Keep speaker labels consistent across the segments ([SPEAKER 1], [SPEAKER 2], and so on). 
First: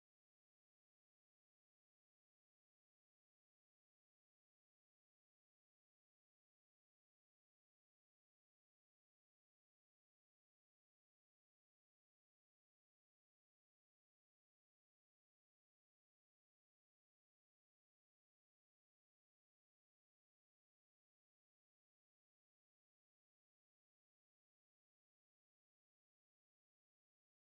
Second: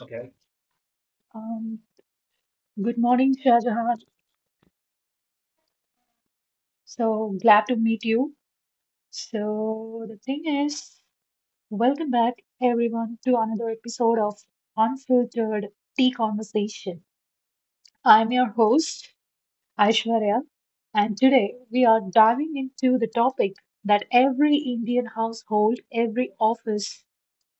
[SPEAKER 1] Okay. Um, Good morning, Shahjahan. So glad to meet you. So the thing is, welcome back everyone to another episode of Unfiltered Tea Conversation. I'm your host, Aishwarya, and today we are diving into the topic that every Indian household, every office,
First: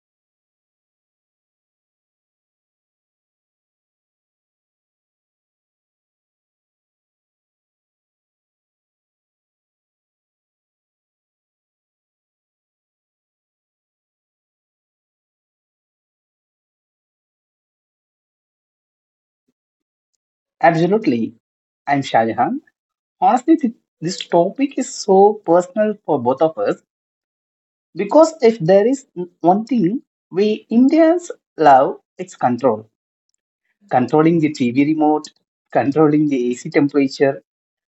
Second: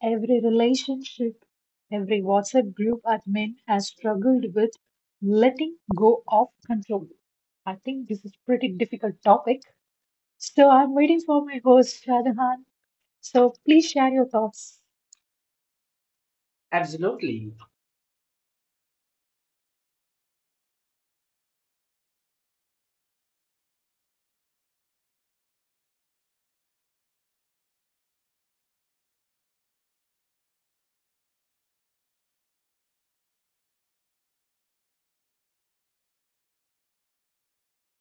[SPEAKER 1] every relationship, every WhatsApp group admin has struggled with letting go of control. I think this is pretty difficult topic. So I'm waiting for my host, Shadahan. So please share your thoughts. Absolutely.
[SPEAKER 2] Absolutely. I'm Shahjahan. Honestly, this topic is so personal for both of us because if there is one thing we Indians love, it's control. Controlling the TV remote, controlling the AC temperature,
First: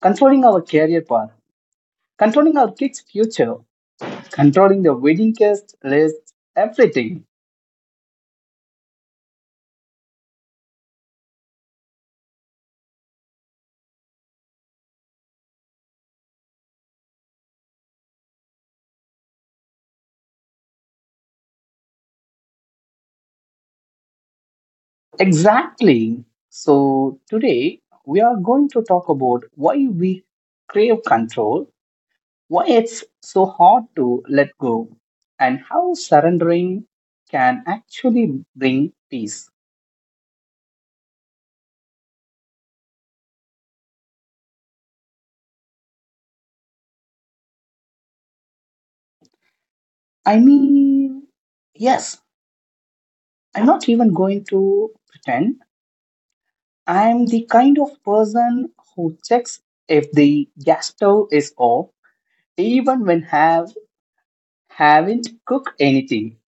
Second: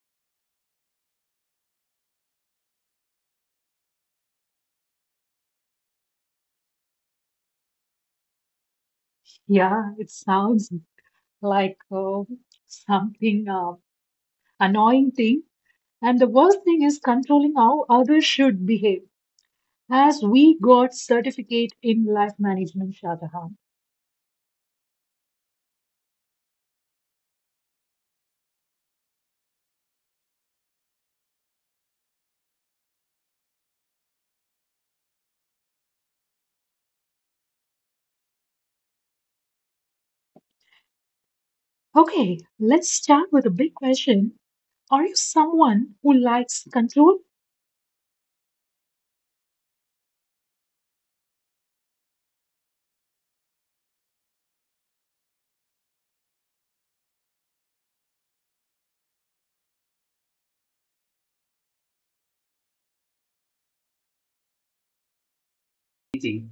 [SPEAKER 2] controlling our career path, controlling our kids' future, controlling the wedding guest list, everything.
[SPEAKER 1] Yeah, it sounds like something annoying thing. And the worst thing is controlling how others should behave, as we got certificate in life management, Shadahan.
[SPEAKER 2] Exactly. So today we are going to talk about why we crave control, why it's so hard to let go, and how surrendering can actually bring peace.
[SPEAKER 1] Okay, let's start with a big question. Are you someone who likes control?
[SPEAKER 2] I mean, yes, I'm not even going to pretend. I'm the kind of person who checks if the gas stove is off, even when have haven't cooked anything.
[SPEAKER 1] Easy.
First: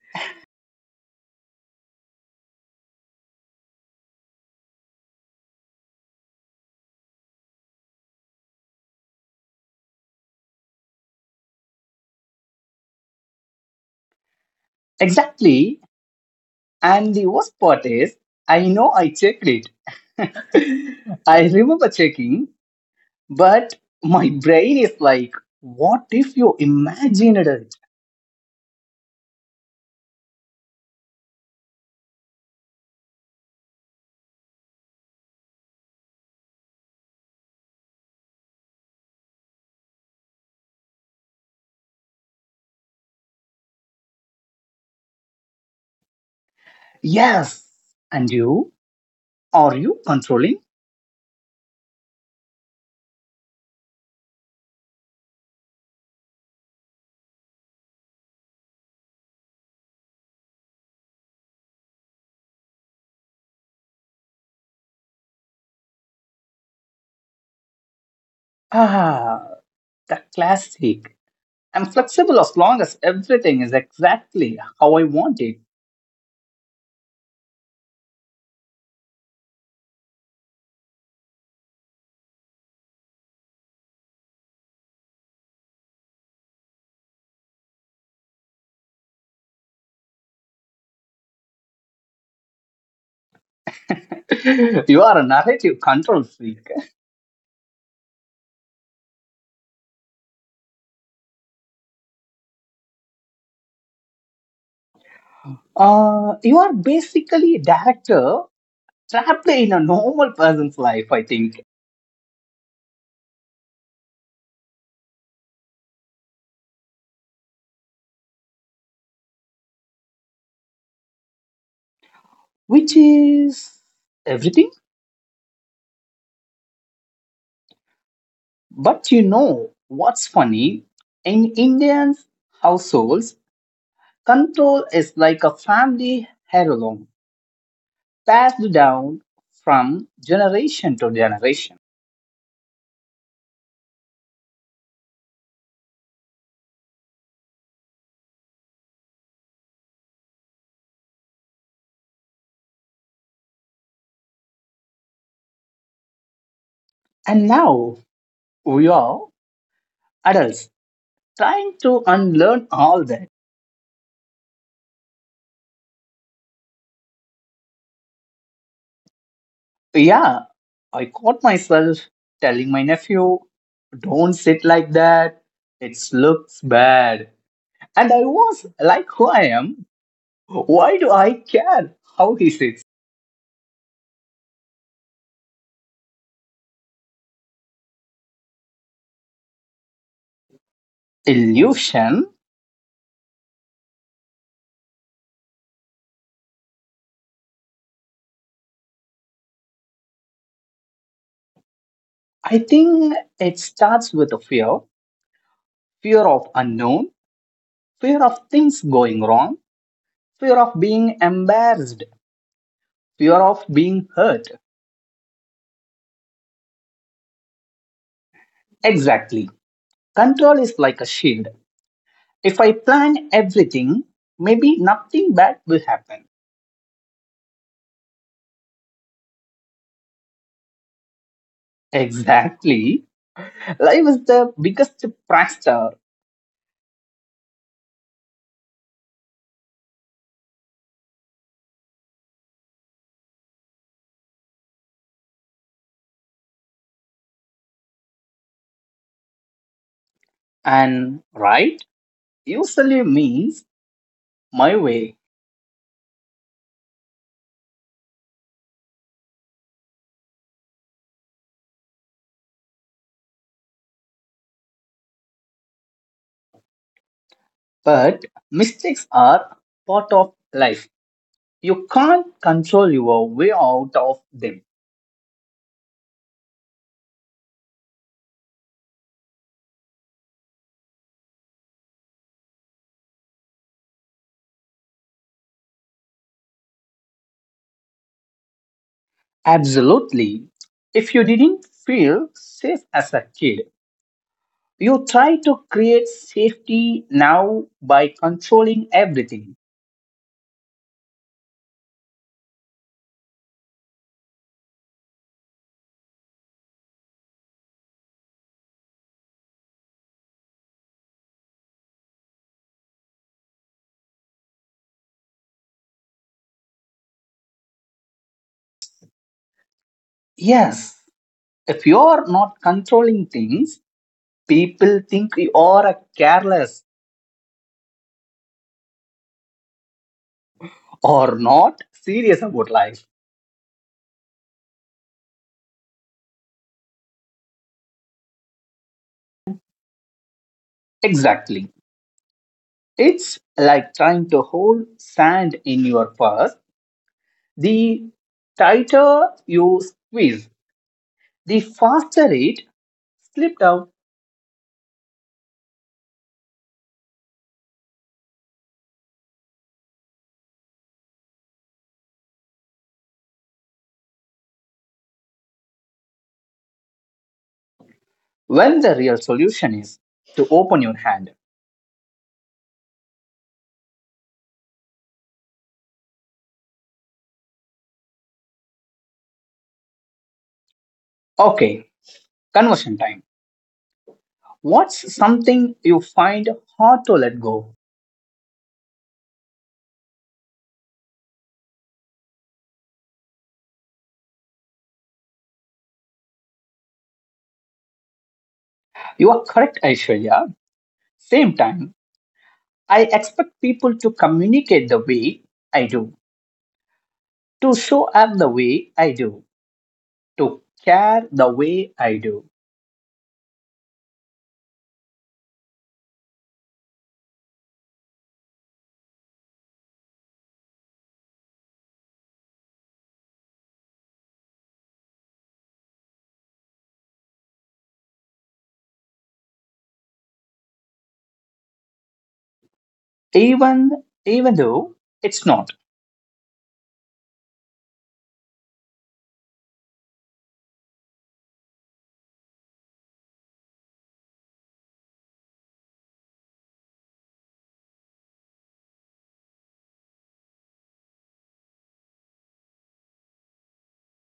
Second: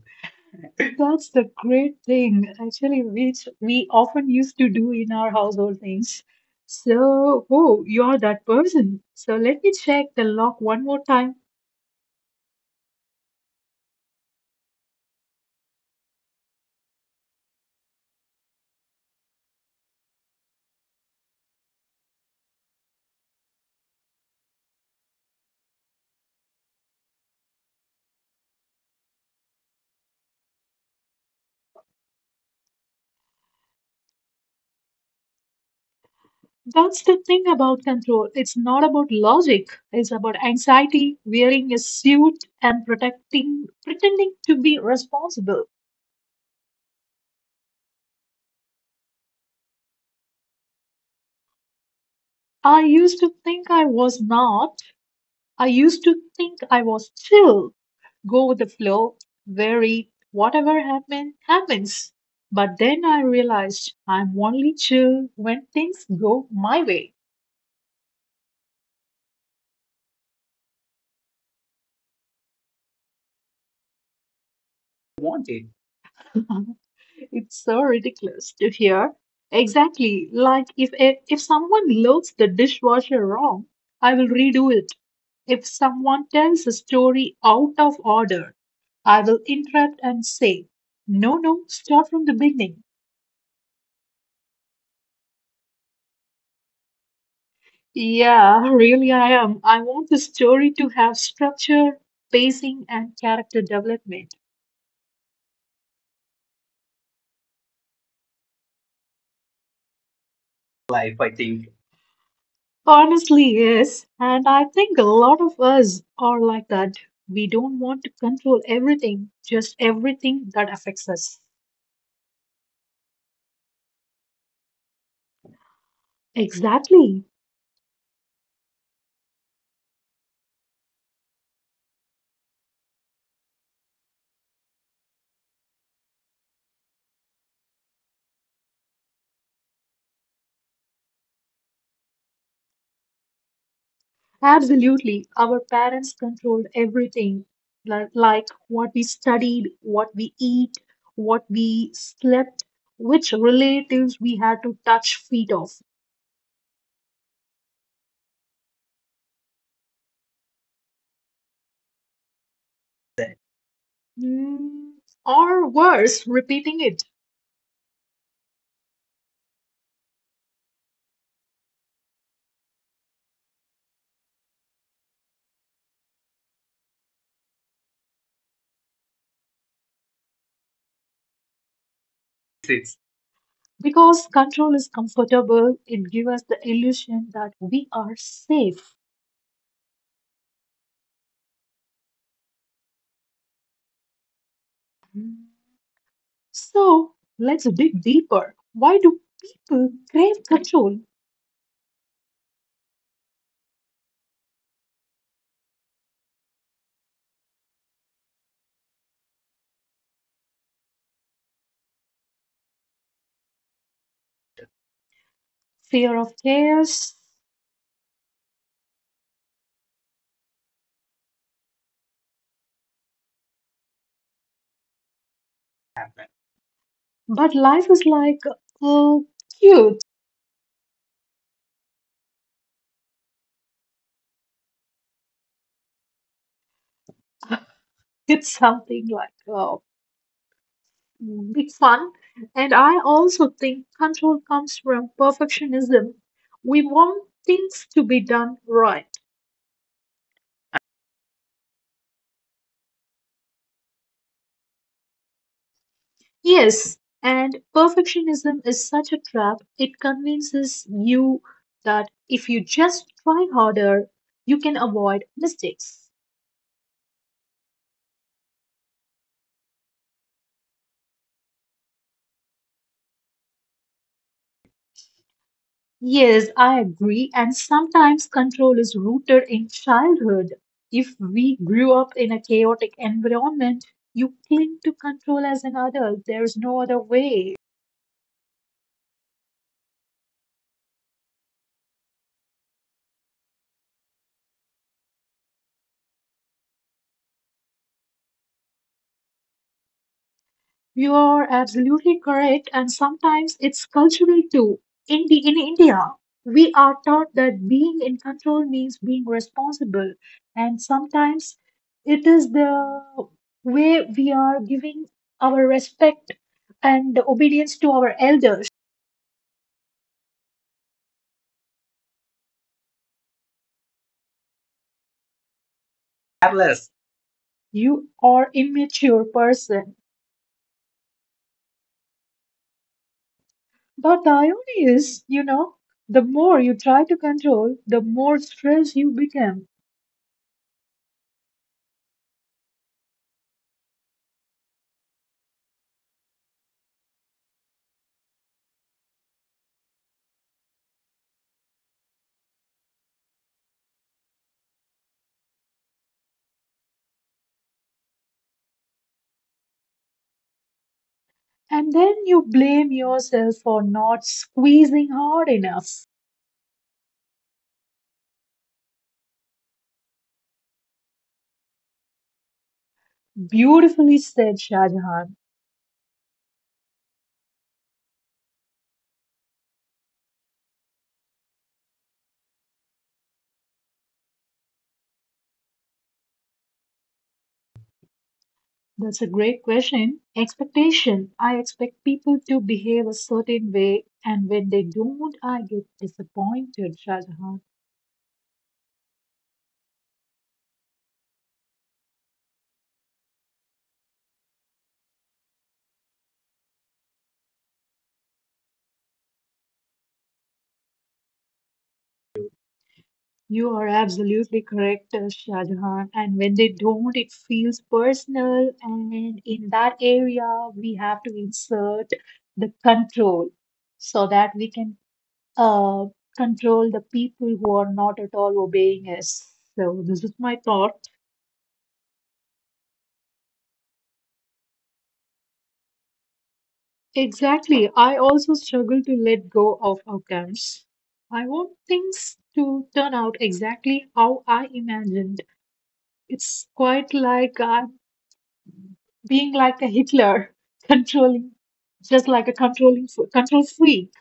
[SPEAKER 1] That's the great thing, actually, which we often used to do in our household things. So, oh, you're that person. So, let me check the lock one more time.
[SPEAKER 2] Exactly. And the worst part is, I know I checked it. I remember checking. But my brain is like, what if you imagined it?
[SPEAKER 1] That's the thing about control. It's not about logic, it's about anxiety, wearing a suit, and protecting, pretending to be responsible.
[SPEAKER 2] Yes. And you? Are you controlling?
[SPEAKER 1] I used to think I was not, I used to think I was chill, go with the flow, very whatever happen, happens. But then I realized I'm only chill when things go my way.
[SPEAKER 2] Ah, the classic. I'm flexible as long as everything is exactly how I want it.
[SPEAKER 1] Wanted. It's so ridiculous to hear. Exactly, like if someone loads the dishwasher wrong, I will redo it. If someone tells a story out of order, I will interrupt and say, "No, no, start from the beginning."
[SPEAKER 2] you are a narrative control freak.
[SPEAKER 1] Yeah, really, I am. I want the story to have structure, pacing, and character development.
[SPEAKER 2] You are basically a director trapped in a normal person's life, I
[SPEAKER 1] Life, I
[SPEAKER 2] think,
[SPEAKER 1] think. Honestly, yes. And I think a lot of us are like that. We don't want to control everything, just everything that affects us.
[SPEAKER 2] which is everything.
[SPEAKER 1] Exactly.
[SPEAKER 2] But you know what's funny? In Indian households, control is like a family heirloom passed down from generation to generation.
[SPEAKER 1] Absolutely. Our parents controlled everything, like what we studied, what we eat, what we slept, which relatives we had to touch feet of.
[SPEAKER 2] And now we are adults trying to unlearn all that.
[SPEAKER 1] Mm, or worse, repeating it.
[SPEAKER 2] Yeah, I caught myself telling my nephew, don't sit like that, it looks bad. And I was like, who I am? Why do I care how he sits?
[SPEAKER 1] Six. Because control is comfortable, it gives us the illusion that we are safe.
[SPEAKER 2] Illusion.
[SPEAKER 1] Mm. So let's dig deeper. Why do people crave control?
[SPEAKER 2] I think it starts with a fear, fear of unknown, fear of things going wrong, fear of being embarrassed, fear of being hurt.
[SPEAKER 1] Fear of chaos?
[SPEAKER 2] Exactly. Control is like a shield. If I plan everything, maybe nothing bad will happen.
[SPEAKER 1] Happen. But life is like uh, cute.
[SPEAKER 2] Exactly. Life is the biggest prankster,
[SPEAKER 1] It's something like big fun. And I also think control comes from perfectionism. We want things to be done right.
[SPEAKER 2] and right usually means my way.
[SPEAKER 1] Yes, and perfectionism is such a trap. It convinces you that if you just try harder, you can avoid mistakes.
[SPEAKER 2] But mistakes are part of life. You can't control your way out of them.
[SPEAKER 1] Yes, I agree. And sometimes control is rooted in childhood. If we grew up in a chaotic environment, you cling to control as an adult. There's no other way.
[SPEAKER 2] Absolutely. If you didn't feel safe as a kid, you try to create safety now by controlling everything.
[SPEAKER 1] You are absolutely correct, and sometimes it's cultural too. In India, we are taught that being in control means being responsible, and sometimes it is the way we are giving our respect and obedience to our elders.
[SPEAKER 2] Yes, if you're not controlling things, people think you are a careless
[SPEAKER 1] Careless. You are immature person.
[SPEAKER 2] or not serious about life.
[SPEAKER 1] But the irony is, the more you try to control, the more stressed you become.
[SPEAKER 2] Exactly. It's like trying to hold sand in your purse. The tighter you squeeze, the faster it slipped out
[SPEAKER 1] And then you blame yourself for not squeezing hard enough.
[SPEAKER 2] when the real solution is to open your hand.
[SPEAKER 1] Beautifully said, Shah Jahan.
[SPEAKER 2] Okay, conversion time. What's something you find hard to let go?
[SPEAKER 1] That's a great question. Expectation. I expect people to behave a certain way, and when they don't, I get disappointed, Shah Jahan.
[SPEAKER 2] You are correct, Aishwarya. Same time, I expect people to communicate the way I do, to show up the way I do, to care the way I do,
[SPEAKER 1] You are absolutely correct, Shah Jahan. And when they don't, it feels personal. And in that area, we have to insert the control so that we can uh, control the people who are not at all obeying us. So, this is my thought.
[SPEAKER 2] even though it's not.
[SPEAKER 1] Exactly. I also struggle to let go of outcomes. I want things to turn out exactly how I imagined. It's quite like being like a Hitler, controlling, just like a controlling, control freak.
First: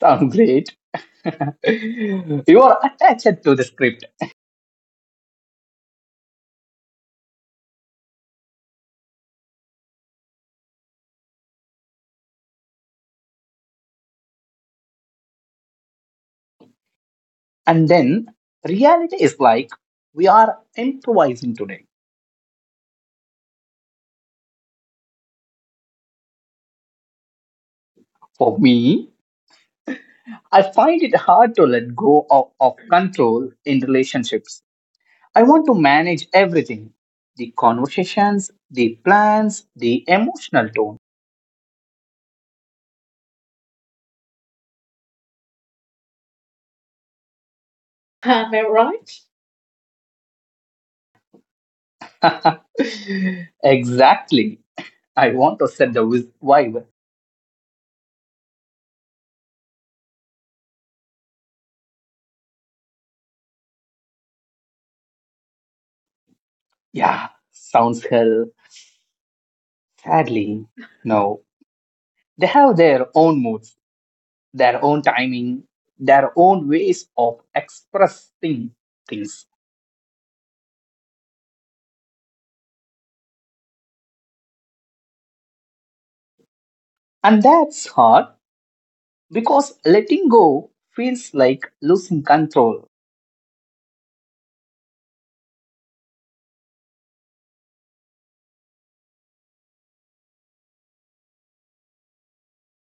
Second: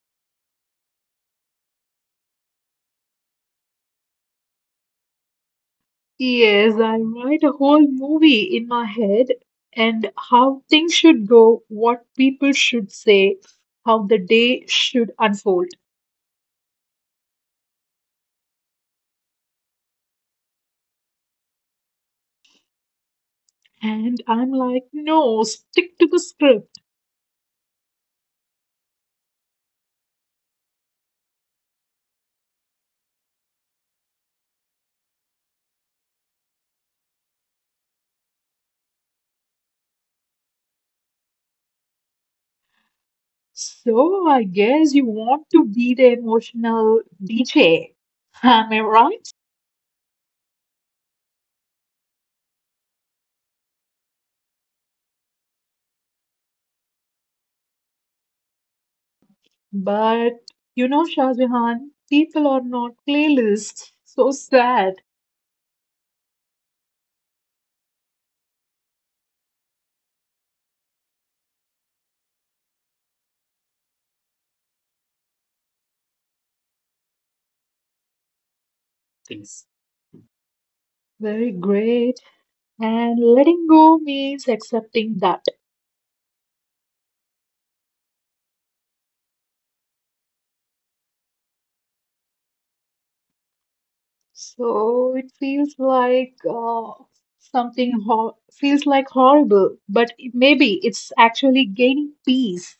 [SPEAKER 2] Sound great? you are attached to the script,
[SPEAKER 1] Yes, I write a whole movie in my head and how things should go, what people should say, how the day should unfold.
[SPEAKER 2] and then reality is like we are improvising today.
[SPEAKER 1] And I'm like, no, stick to the script.
[SPEAKER 2] For me, I find it hard to let go of control in relationships. I want to manage everything, the conversations, the plans, the emotional tone.
[SPEAKER 1] So I guess you want to be the emotional DJ.
[SPEAKER 2] Am I
[SPEAKER 1] Am I
[SPEAKER 2] right?
[SPEAKER 1] right?
[SPEAKER 2] Exactly. I want to set the vibe.
[SPEAKER 1] But you know, Shah Jahan, people are not playlists. So sad.
[SPEAKER 2] Yeah, sounds hell. Sadly, no. They have their own moods, their own timing, their own ways of expressing things.
[SPEAKER 1] Things very great. And letting go means accepting that.
[SPEAKER 2] And that's hard because letting go feels like losing control.
[SPEAKER 1] So it feels like something ho feels like horrible, but maybe it's actually gaining peace.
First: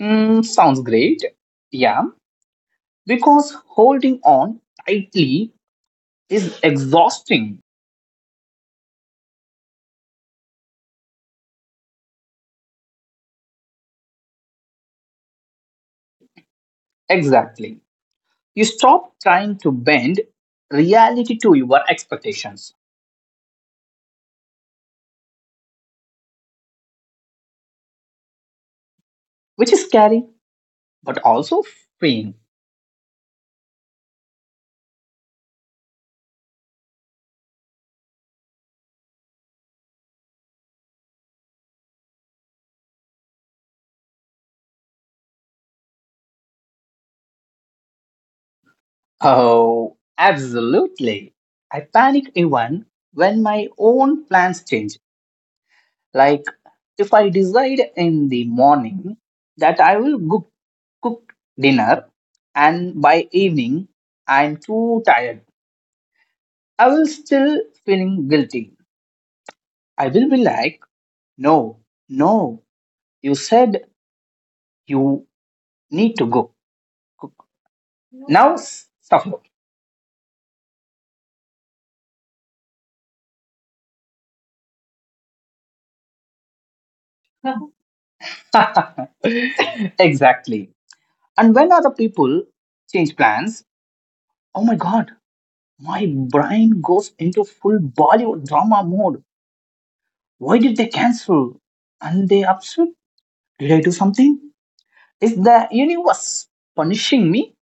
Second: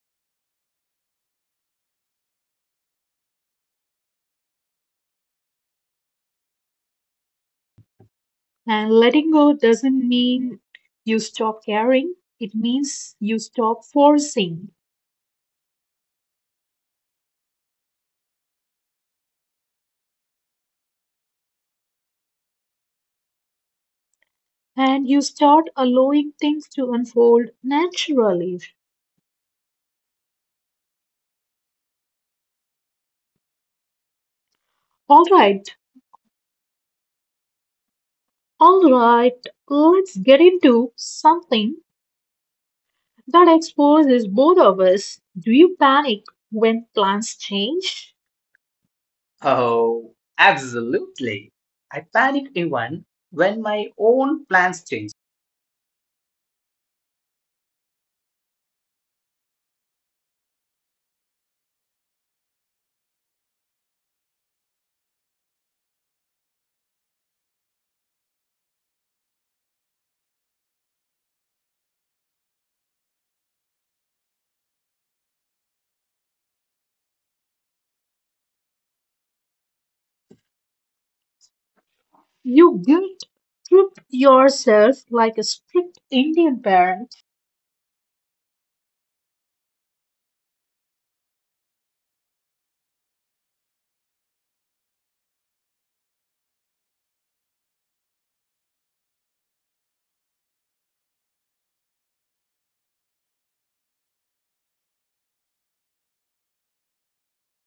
[SPEAKER 2] Mm, sounds great. Yeah, because holding on tightly is exhausting.
[SPEAKER 1] And letting go doesn't mean you stop caring. It means you stop forcing,
[SPEAKER 2] Exactly. You stop trying to bend reality to your expectations,
[SPEAKER 1] and you start allowing things to unfold naturally.
[SPEAKER 2] which is scary but also freeing.
[SPEAKER 1] All right, all right, let's get into something that exposes both of us. Do you panic when plans change?
[SPEAKER 2] Oh,
[SPEAKER 1] Oh,
[SPEAKER 2] absolutely.
[SPEAKER 1] absolutely.
[SPEAKER 2] I
[SPEAKER 1] I
[SPEAKER 2] panic
[SPEAKER 1] panic
[SPEAKER 2] even
[SPEAKER 1] even
[SPEAKER 2] when
[SPEAKER 1] when
[SPEAKER 2] my
[SPEAKER 1] my
[SPEAKER 2] own
[SPEAKER 1] own
[SPEAKER 2] plans
[SPEAKER 1] plans
[SPEAKER 2] change.
[SPEAKER 1] change.
[SPEAKER 2] Like if I decide in the morning that I will go cooked dinner, and by evening, I'm too tired. I will still feeling guilty. I will be like, no, no, you said you need to go cook. Now suffer.
[SPEAKER 1] You guilt trip yourself like a strict Indian parent.
[SPEAKER 2] Exactly. And when other people change plans, oh my god, my brain goes into full Bollywood drama mode. Why did they cancel? And they upset? Did I do something? Is the universe punishing me?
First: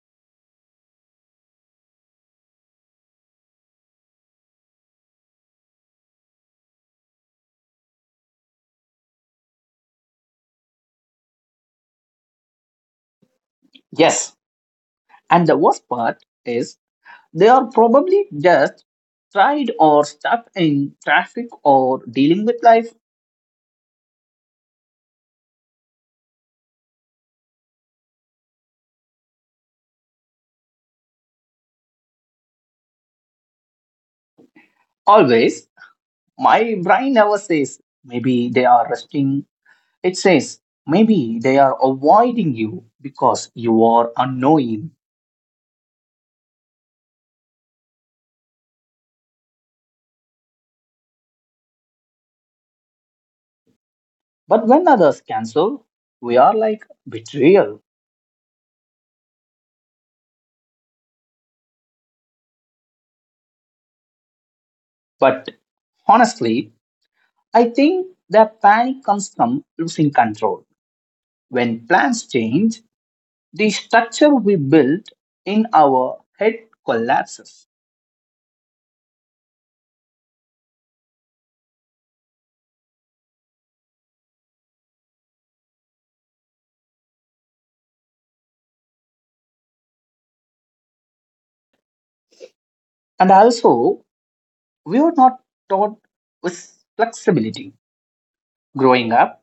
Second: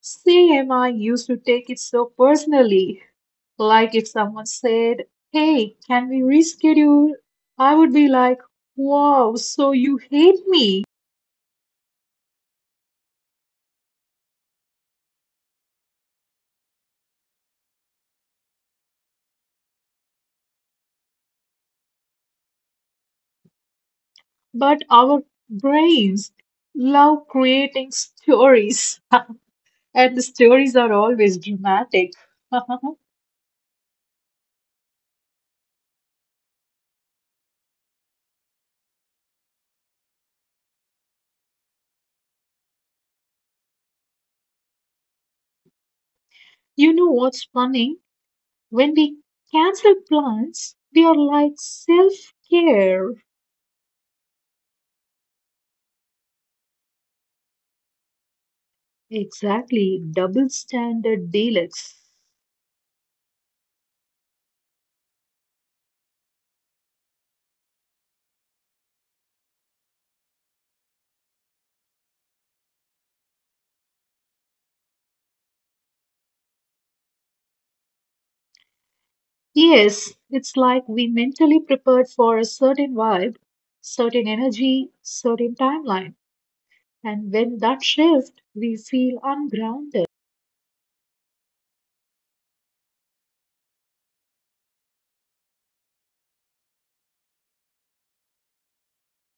[SPEAKER 1] CMI used to take it so personally. Like if someone said, "Hey, can we reschedule?" I would be like, "Wow, so you hate me."
[SPEAKER 2] Yes, and the worst part is they are probably just tired or stuck in traffic or dealing with life.
[SPEAKER 1] But our brains love creating stories, and the stories are always dramatic.
[SPEAKER 2] Always, my brain never says maybe they are resting. It says maybe they are avoiding you because you are unknowing.
[SPEAKER 1] You know what's funny? When we cancel plans, we are like self care.
[SPEAKER 2] But when others cancel, we are like betrayal.
[SPEAKER 1] Exactly, double standard deluxe.
[SPEAKER 2] But honestly, I think that panic comes from losing control. When plans change, the structure we built in our head collapses.
[SPEAKER 1] Yes, it's like we mentally prepared for a certain vibe, certain energy, certain timeline. And when that shifts, we feel ungrounded.
[SPEAKER 2] And also, we were not taught with flexibility. Growing up,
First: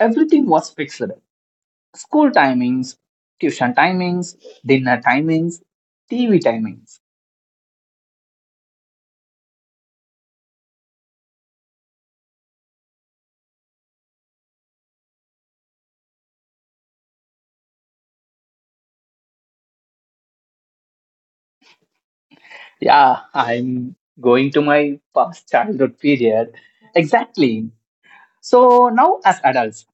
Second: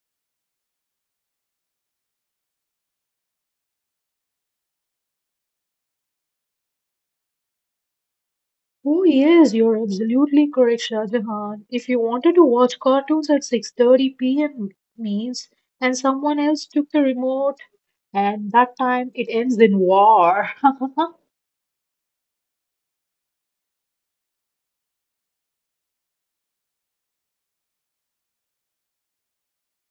[SPEAKER 2] everything was fixed, school timings, tuition timings, dinner timings, TV timings.
[SPEAKER 1] Oh yes, you're absolutely correct, Shahjahan. If you wanted to watch cartoons at 6:30 p.m. means and someone else took the remote, and that time it ends in war.
[SPEAKER 2] Yeah, I'm going to my past childhood period. Exactly. So now, as adults,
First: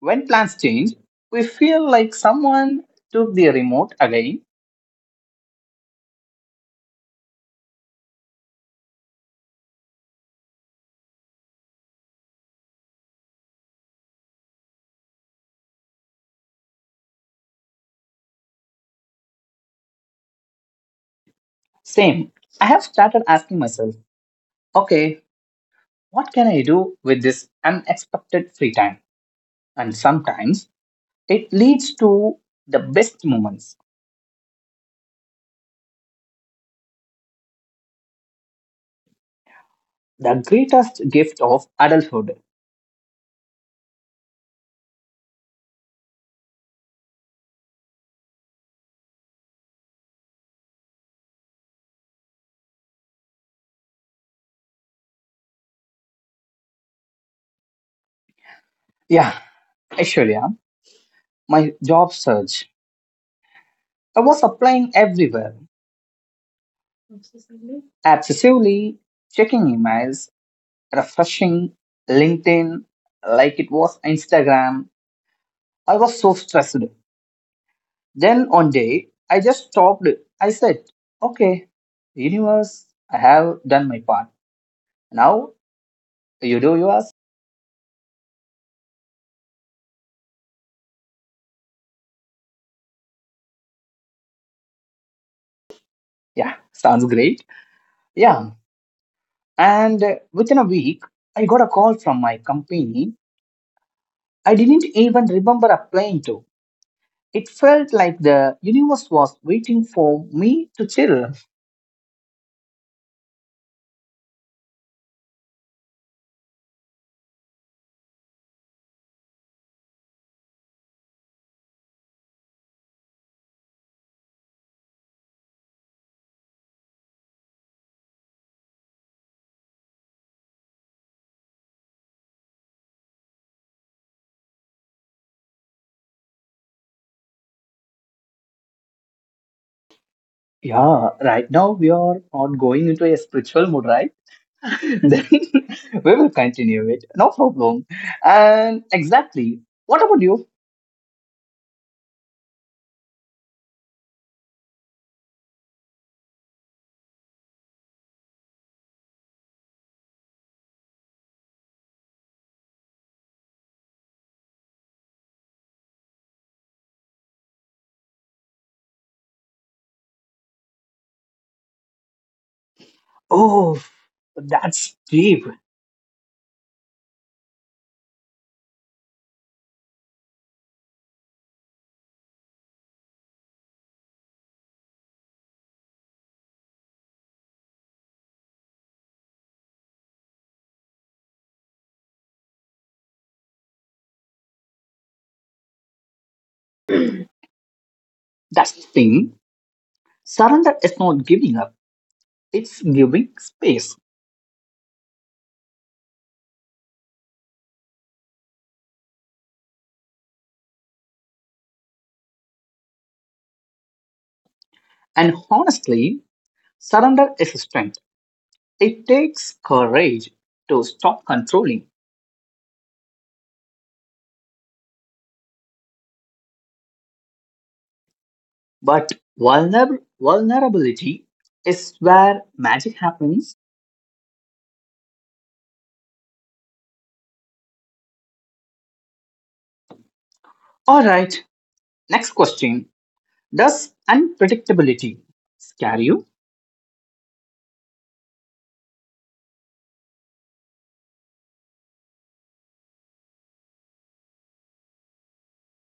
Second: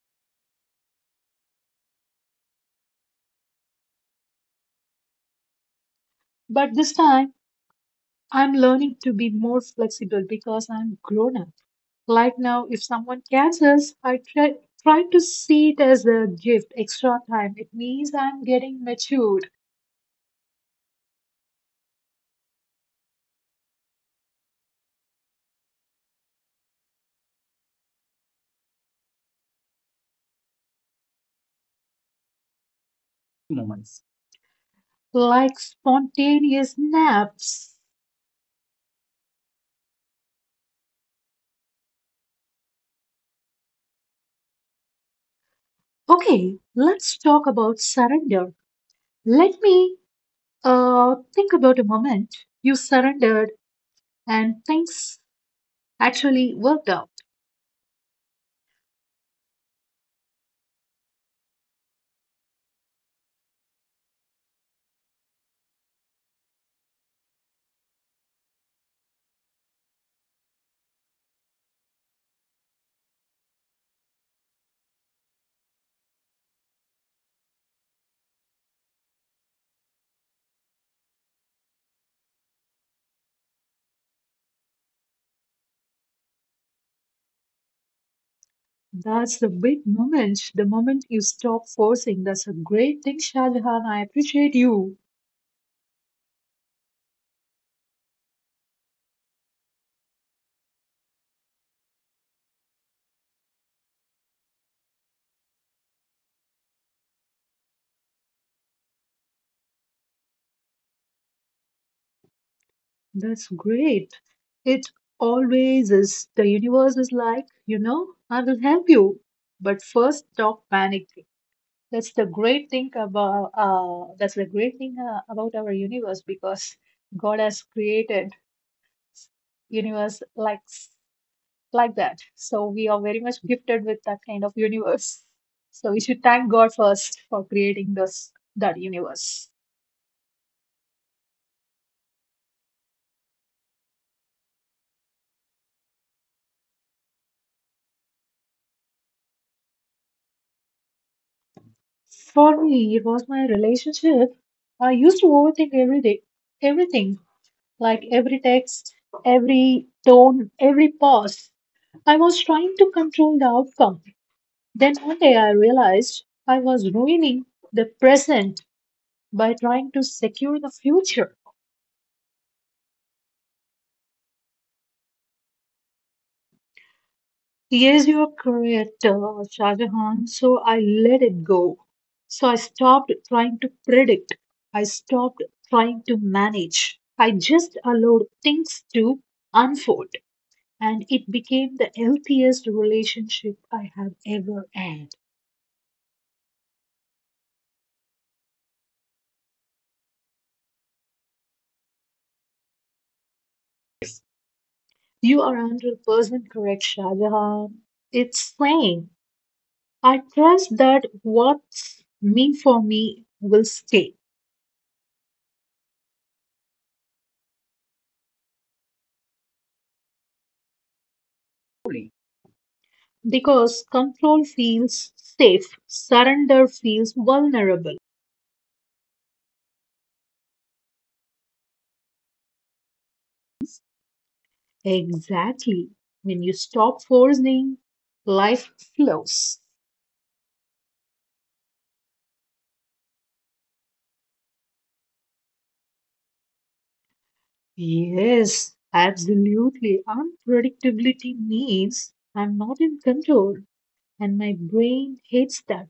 [SPEAKER 2] when plans change, we feel like someone took the remote again.
[SPEAKER 1] But this time I'm learning to be more flexible because I'm grown up. Like now, if someone cancels, I try to see it as a gift, extra time. It means I'm getting matured.
[SPEAKER 2] Same. I have started asking myself, okay, what can I do with this unexpected free time? And sometimes it leads to the best moments,
[SPEAKER 1] Moments, like spontaneous naps.
[SPEAKER 2] the greatest gift of adulthood.
[SPEAKER 1] Okay, let's talk about surrender. Let me think about a moment you surrendered and things actually worked out.
[SPEAKER 2] Yeah, actually, yeah, my job search. I was applying everywhere, obsessively checking emails, refreshing LinkedIn like it was Instagram. I was so stressed. Then one day, I just stopped. I said, okay, universe, I have done my part. Now you do yours.
[SPEAKER 1] That's the big moment, the moment you stop forcing. That's a great thing, Shahjahan. I appreciate you.
[SPEAKER 2] Yeah, sounds great. Yeah. And within a week, I got a call from my company. I didn't even remember applying to. It felt like the universe was waiting for me to chill.
[SPEAKER 1] That's great. It always is. The universe is like, I will help you. But first, stop panicking. That's the great thing about our universe, because God has created universe like that. So we are very much gifted with that kind of universe. So we should thank God first for creating this that universe.
[SPEAKER 2] Yeah, right now we are not going into a spiritual mood, right? then we will continue it. No problem. And exactly. What about you?
[SPEAKER 1] For me, it was my relationship. I used to overthink every day, everything, like every text, every tone, every pause. I was trying to control the outcome. Then one day I realized I was ruining the present by trying to secure the future.
[SPEAKER 2] Oh, that's brave.
[SPEAKER 1] Yes, you are correct, Shah Jahan. So I let it go. So I stopped trying to predict. I stopped trying to manage. I just allowed things to unfold. And it became the healthiest relationship I have ever had.
[SPEAKER 2] That's the thing. Surrender is not giving up, it's giving space.
[SPEAKER 1] You are 100% correct, Shah Jahan. It's saying I trust that what's meant for me will stay,
[SPEAKER 2] And honestly, surrender is a strength. It takes courage to stop controlling.
[SPEAKER 1] because control feels safe, surrender feels vulnerable.
[SPEAKER 2] But vulnerability is where magic happens.
[SPEAKER 1] Exactly. When you stop forcing, life flows.
[SPEAKER 2] All right, next question. Does unpredictability scare you?
[SPEAKER 1] Yes, absolutely. Unpredictability means I'm not in control, and my brain hates that.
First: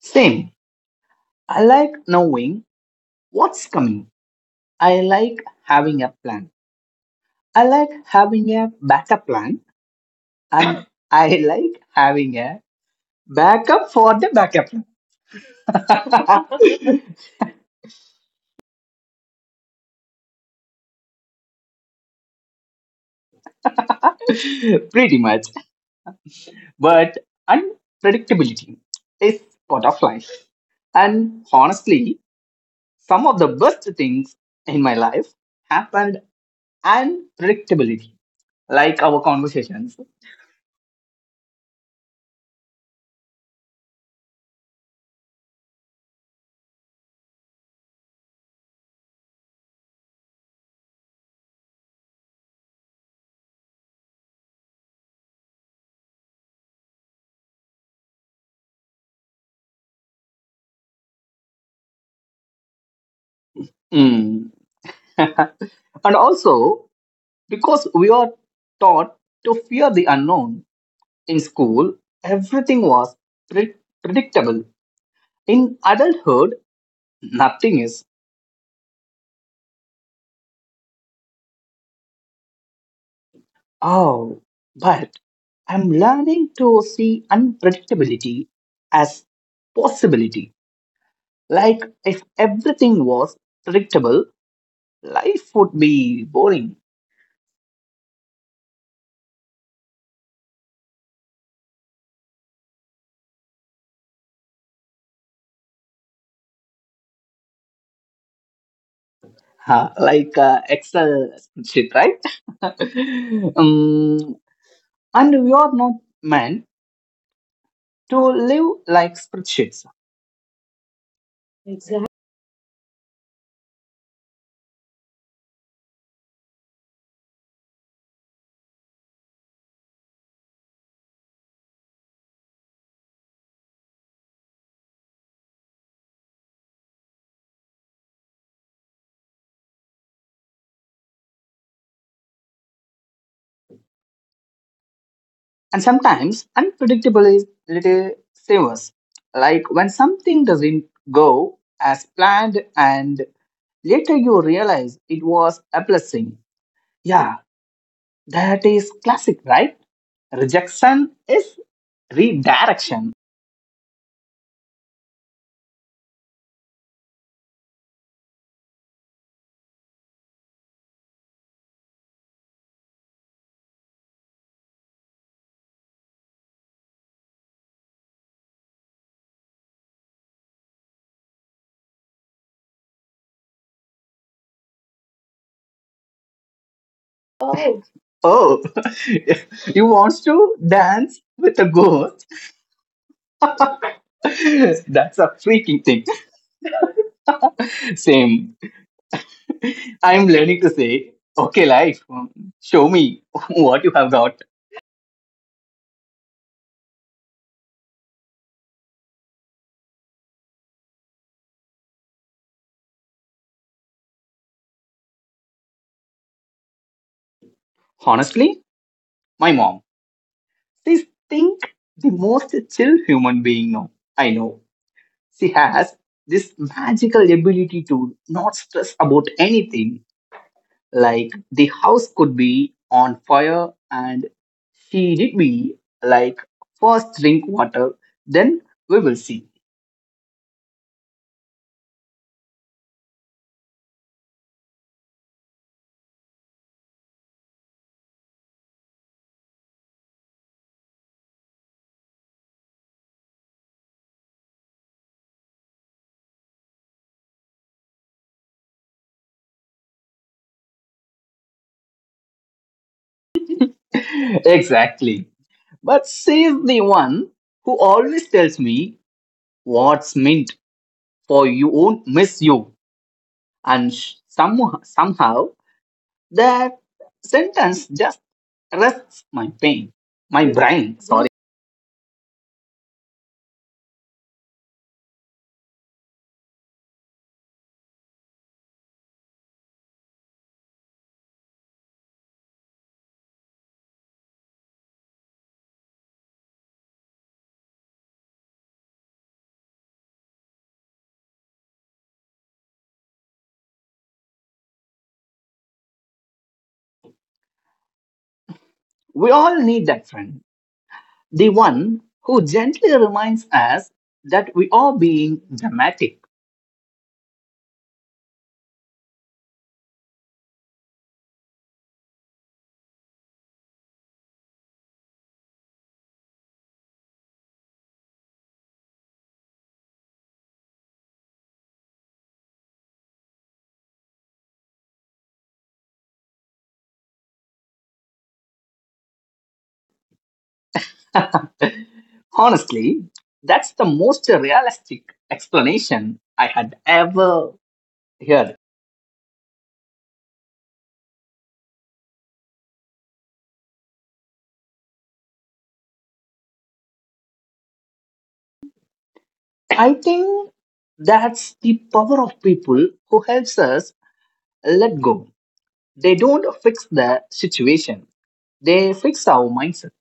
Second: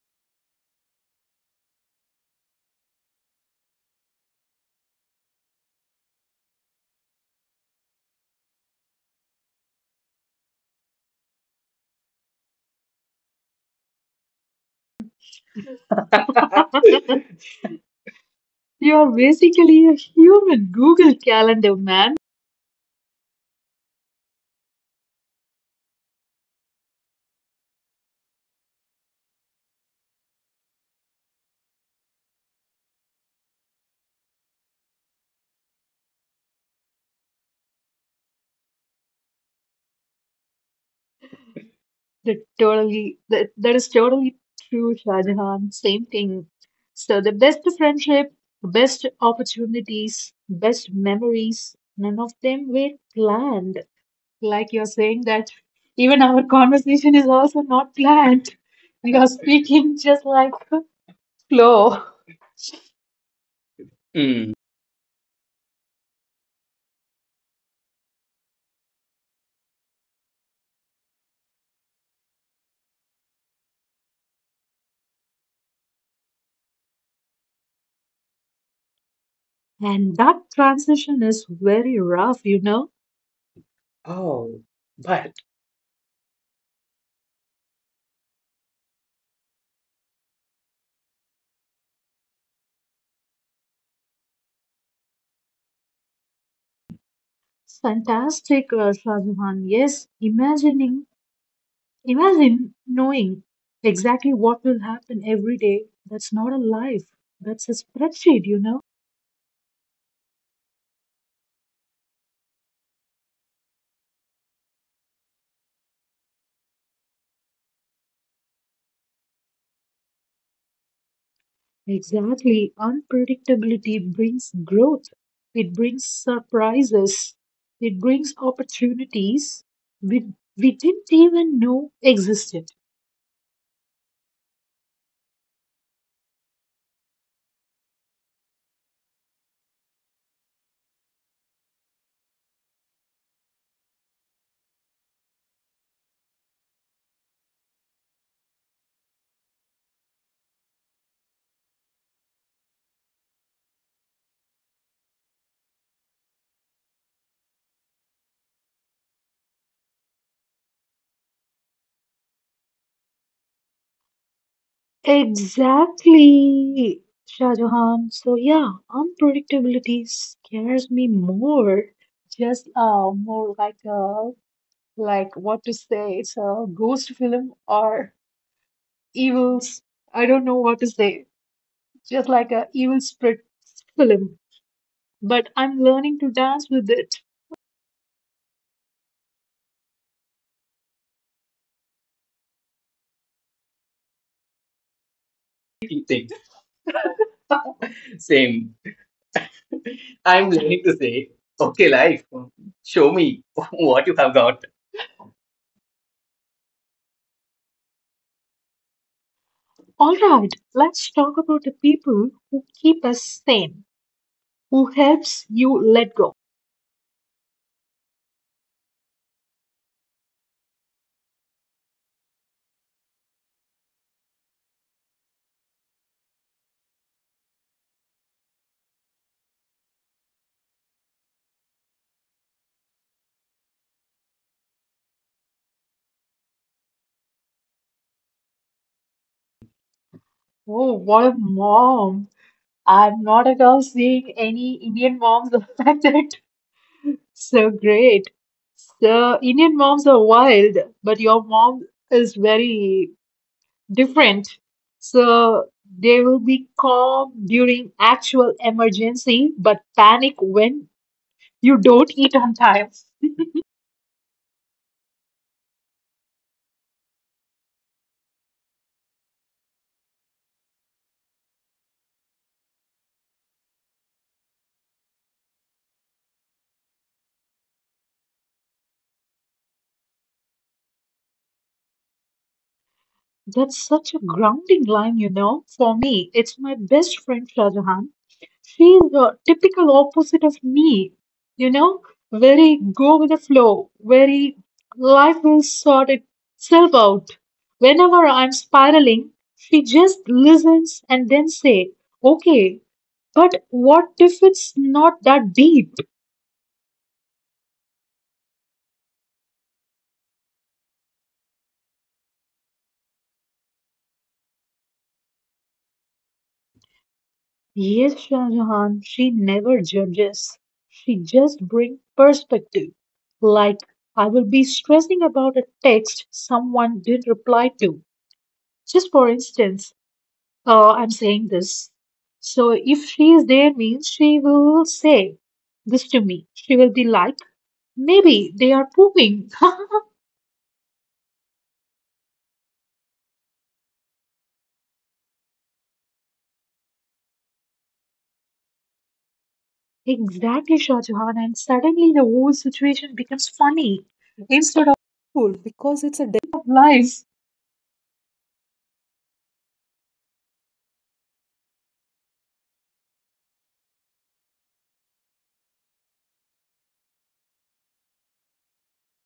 [SPEAKER 2] Same. I like knowing what's coming, I like having a plan. I like having a backup plan and I like having a backup for the backup plan.
[SPEAKER 1] You're basically a human Google Calendar, man.
[SPEAKER 2] Pretty much. But unpredictability is part of life. And honestly, some of the best things in my life happened unpredictability, like our conversations.
[SPEAKER 1] That is totally true, Shahjahan. Same thing. So the best friendship, best opportunities, best memories, none of them were planned. Like you're saying that even our conversation is also not planned. We are speaking just like flow.
[SPEAKER 2] Hmm.
[SPEAKER 1] Mm.
[SPEAKER 2] And also, because we are taught to fear the unknown in school, everything was pre- predictable. In adulthood, nothing is,
[SPEAKER 1] And that transition is very rough.
[SPEAKER 2] oh,
[SPEAKER 1] Oh,
[SPEAKER 2] but
[SPEAKER 1] but
[SPEAKER 2] I'm learning to see unpredictability as possibility. Like if everything was predictable, life would be boring.
[SPEAKER 1] fantastic, Shahjahan. Yes, imagining. Imagine knowing exactly what will happen every day. That's not a life, that's a spreadsheet, you know?
[SPEAKER 2] Huh, like Excel spreadsheet, right? um, and we are not meant to live like spreadsheets.
[SPEAKER 1] Exactly. Unpredictability brings growth, it brings surprises, it brings opportunities we didn't even know existed.
[SPEAKER 2] And sometimes unpredictability savers, like when something doesn't go as planned and later you realize it was a blessing. Yeah, that is classic, right? Rejection is redirection.
[SPEAKER 1] Exactly, Shahjahan. So yeah, unpredictability scares me more. Just more like what to say. It's a ghost film or evils. I don't know what to say. Just like a evil spirit film. But I'm learning to dance with it.
[SPEAKER 2] Oh, Oh, you want to dance with a ghost? That's a freaking thing.
[SPEAKER 1] Thing.
[SPEAKER 2] Same.
[SPEAKER 1] Same.
[SPEAKER 2] I'm
[SPEAKER 1] I'm
[SPEAKER 2] learning to
[SPEAKER 1] learning to
[SPEAKER 2] say,
[SPEAKER 1] say,
[SPEAKER 2] okay,
[SPEAKER 1] okay,
[SPEAKER 2] life,
[SPEAKER 1] life,
[SPEAKER 2] show
[SPEAKER 1] show
[SPEAKER 2] me
[SPEAKER 1] me
[SPEAKER 2] what you
[SPEAKER 1] what
[SPEAKER 2] have
[SPEAKER 1] you have
[SPEAKER 2] got.
[SPEAKER 1] got. All right, let's talk about the people who keep us sane, who helps you let go.
[SPEAKER 2] Honestly, my mom. She's think the most chill human being now. I know. She has this magical ability to not stress about anything. Like the house could be on fire and she did be like, first drink water, then we will see.
[SPEAKER 1] Oh, what a mom! I'm not at all seeing any Indian moms affected. So great. So Indian moms are wild, but your mom is very different. So they will be calm during actual emergency, but panic when you don't eat on time.
[SPEAKER 2] Exactly. But she's the one who always tells me what's meant for you won't miss you. And somehow that sentence just rests my pain, my brain, sorry.
[SPEAKER 1] That's such a grounding line, you know. For me, it's my best friend Shahjahan. She's the typical opposite of me, you know, very go with the flow, very life will sort itself out. Whenever I'm spiraling, she just listens and then say, okay, but what if it's not that deep?
[SPEAKER 2] We all need that friend. The one who gently reminds us that we are being dramatic.
[SPEAKER 1] Yes, Shah Jahan, she never judges. She just brings perspective. Like, I will be stressing about a text someone didn't reply to. Just for instance, I'm saying this. So if she is there, means she will say this to me. She will be like, maybe they are pooping.
[SPEAKER 2] Honestly, that's the most realistic explanation I had ever heard.
[SPEAKER 1] Exactly, Shah Jahan. And suddenly the whole situation becomes funny instead of cool, because it's a day of life.
[SPEAKER 2] I think that's the power of people who helps us let go. They don't fix the situation. They fix our mindset.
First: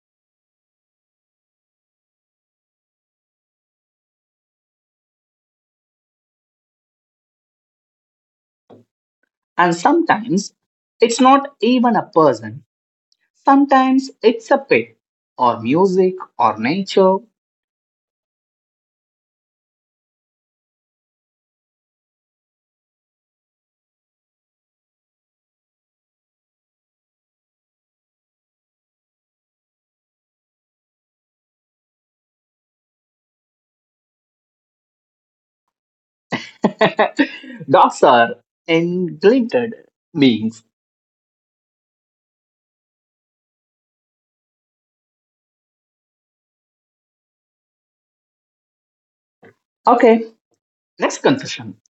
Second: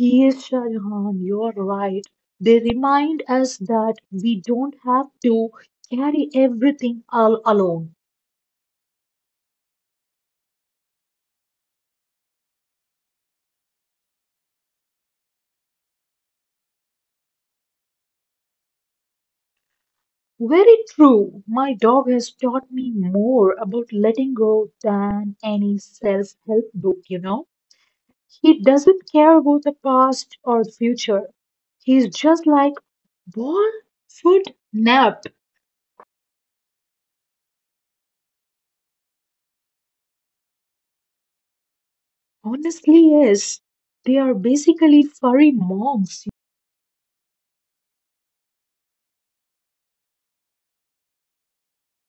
[SPEAKER 1] Yes, Shah Jahan, you're right. They remind us that we don't have to carry everything all alone.
[SPEAKER 2] And sometimes it's not even a person, sometimes it's a pet or music or nature.
[SPEAKER 1] Very true. My dog has taught me more about letting go than any self-help book. He doesn't care about the past or the future. He's just like ball, food, nap.
[SPEAKER 2] Dogs are engendered beings.
[SPEAKER 1] Honestly, yes. They are basically furry monks.
[SPEAKER 2] Okay, next confession.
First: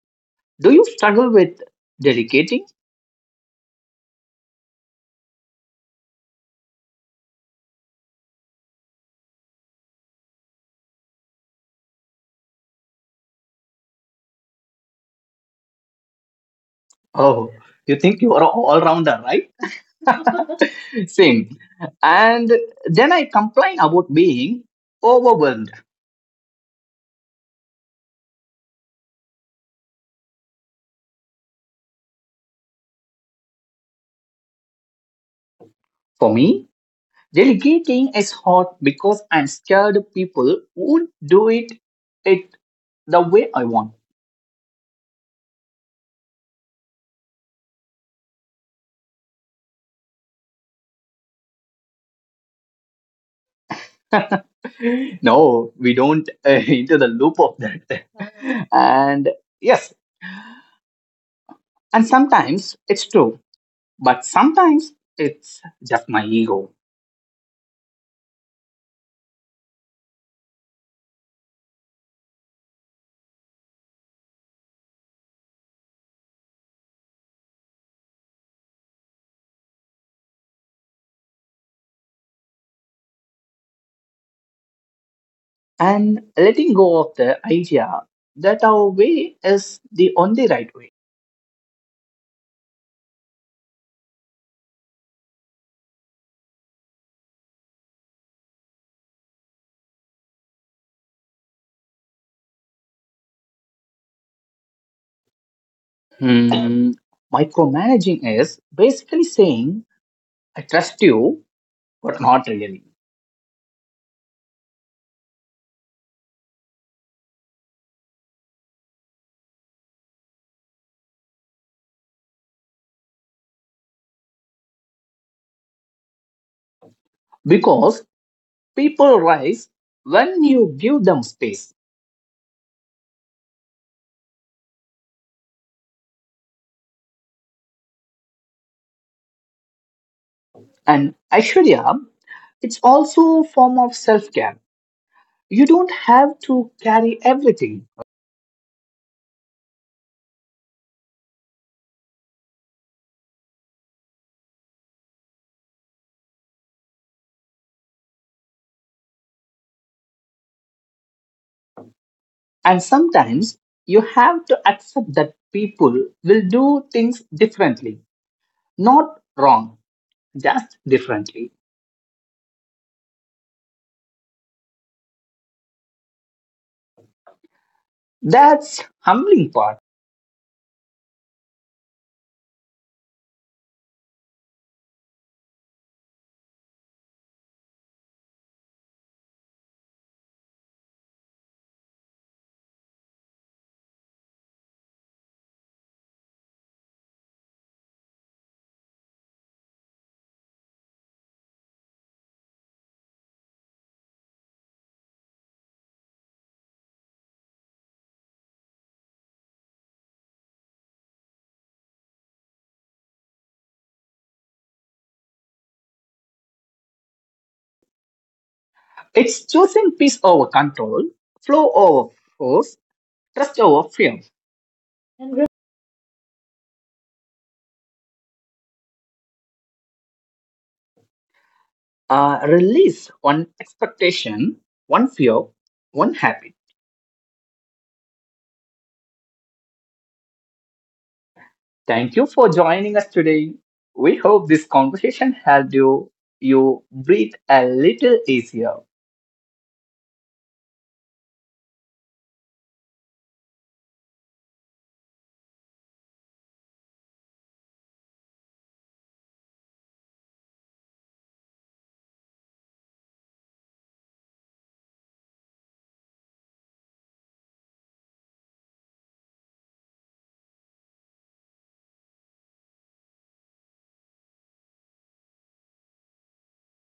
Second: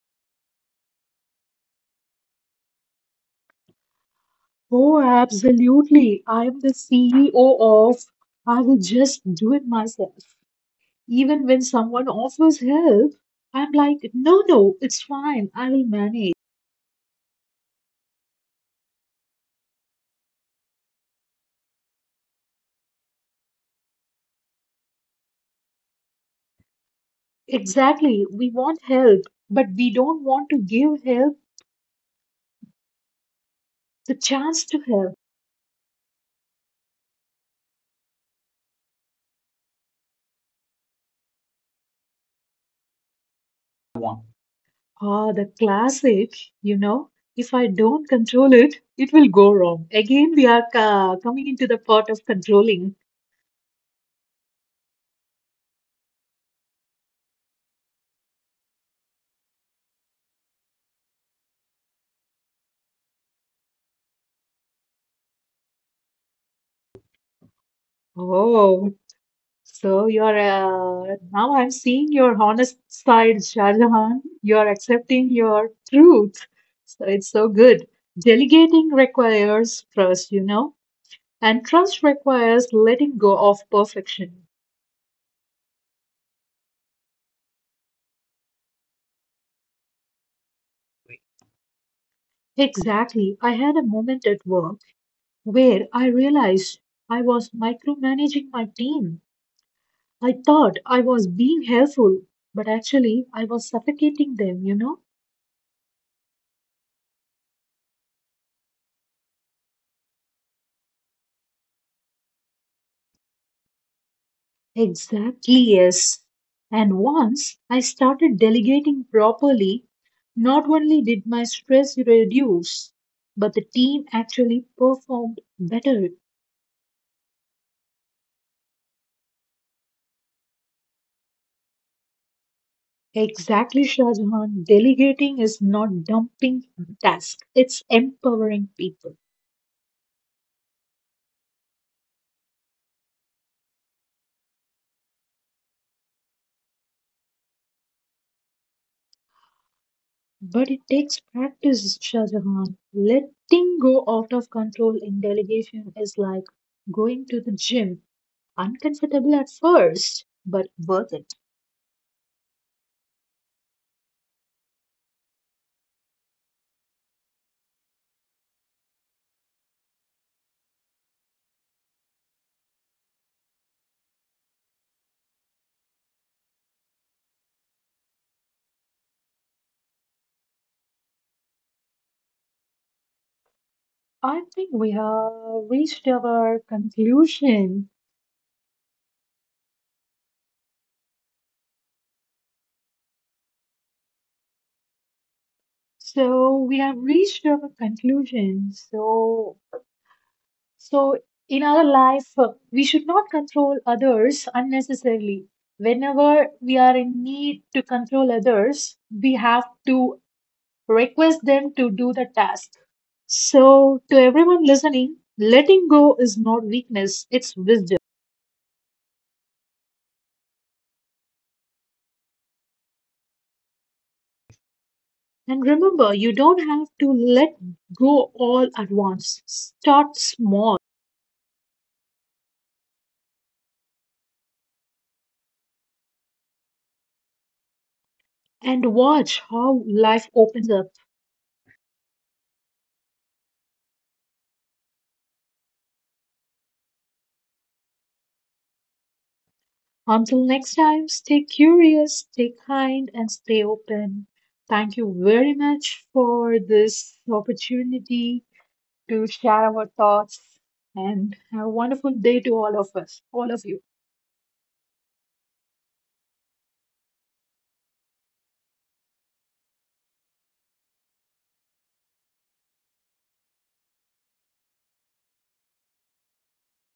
[SPEAKER 2] Do you struggle with dedicating?
[SPEAKER 1] Oh, absolutely. I'm the CEO of I will just do it myself. Even when someone offers help, I'm like, no, no, it's fine. I will manage.
[SPEAKER 2] Oh, you think you are an all rounder, right? Same. And then I complain about being overwhelmed.
[SPEAKER 1] Exactly. We want help, but we don't want to give help the chance to help.
[SPEAKER 2] For me, delegating is hard because I'm scared people won't do it it the way I want.
[SPEAKER 1] One. Ah, the classic, you know, if I don't control it, it will go wrong. Again, we are coming into the part of controlling.
[SPEAKER 2] No, we don't into the loop of that. And yes, and sometimes it's true, but sometimes it's just my ego.
[SPEAKER 1] Oh, so you're now I'm seeing your honest side, Shahjahan. You're accepting your truth. So it's so good. Delegating requires trust, and trust requires letting go of perfection.
[SPEAKER 2] And letting go of the idea that our way is the only right way.
[SPEAKER 1] Exactly. I had a moment at work where I realized I was micromanaging my team. I thought I was being helpful, but actually I was suffocating them, you know?
[SPEAKER 2] Hmm, micromanaging is basically saying, I trust you, but not really.
[SPEAKER 1] Exactly, yes. And once I started delegating properly, not only did my stress reduce, but the team actually performed better.
[SPEAKER 2] Because people rise when you give them space.
[SPEAKER 1] Exactly, Shahjahan. Delegating is not dumping tasks, it's empowering people.
[SPEAKER 2] And Aishwarya, it's also a form of self-care. You don't have to carry everything.
[SPEAKER 1] But it takes practice, Shahjahan. Letting go out of control in delegation is like going to the gym. Uncomfortable at first, but worth it.
[SPEAKER 2] And sometimes you have to accept that people will do things differently. Not wrong, just differently. That's humbling part.
[SPEAKER 1] I think we have reached our conclusion. So we have reached our conclusion. So in our life, we should not control others unnecessarily. Whenever we are in need to control others, we have to request them to do the task. So, to everyone listening, letting go is not weakness, it's wisdom.
[SPEAKER 2] It's choosing peace over control, flow over force, trust over fear.
[SPEAKER 1] And remember, you don't have to let go all at once. Start small
[SPEAKER 2] Release one expectation, one fear, one habit.
[SPEAKER 1] and watch how life opens up.
[SPEAKER 2] Thank you for joining us today. We hope this conversation helped you breathe a little easier.
[SPEAKER 1] Until next time, stay curious, stay kind, and stay open. Thank you very much for this opportunity to share our thoughts and have a wonderful day to all of us, all of you.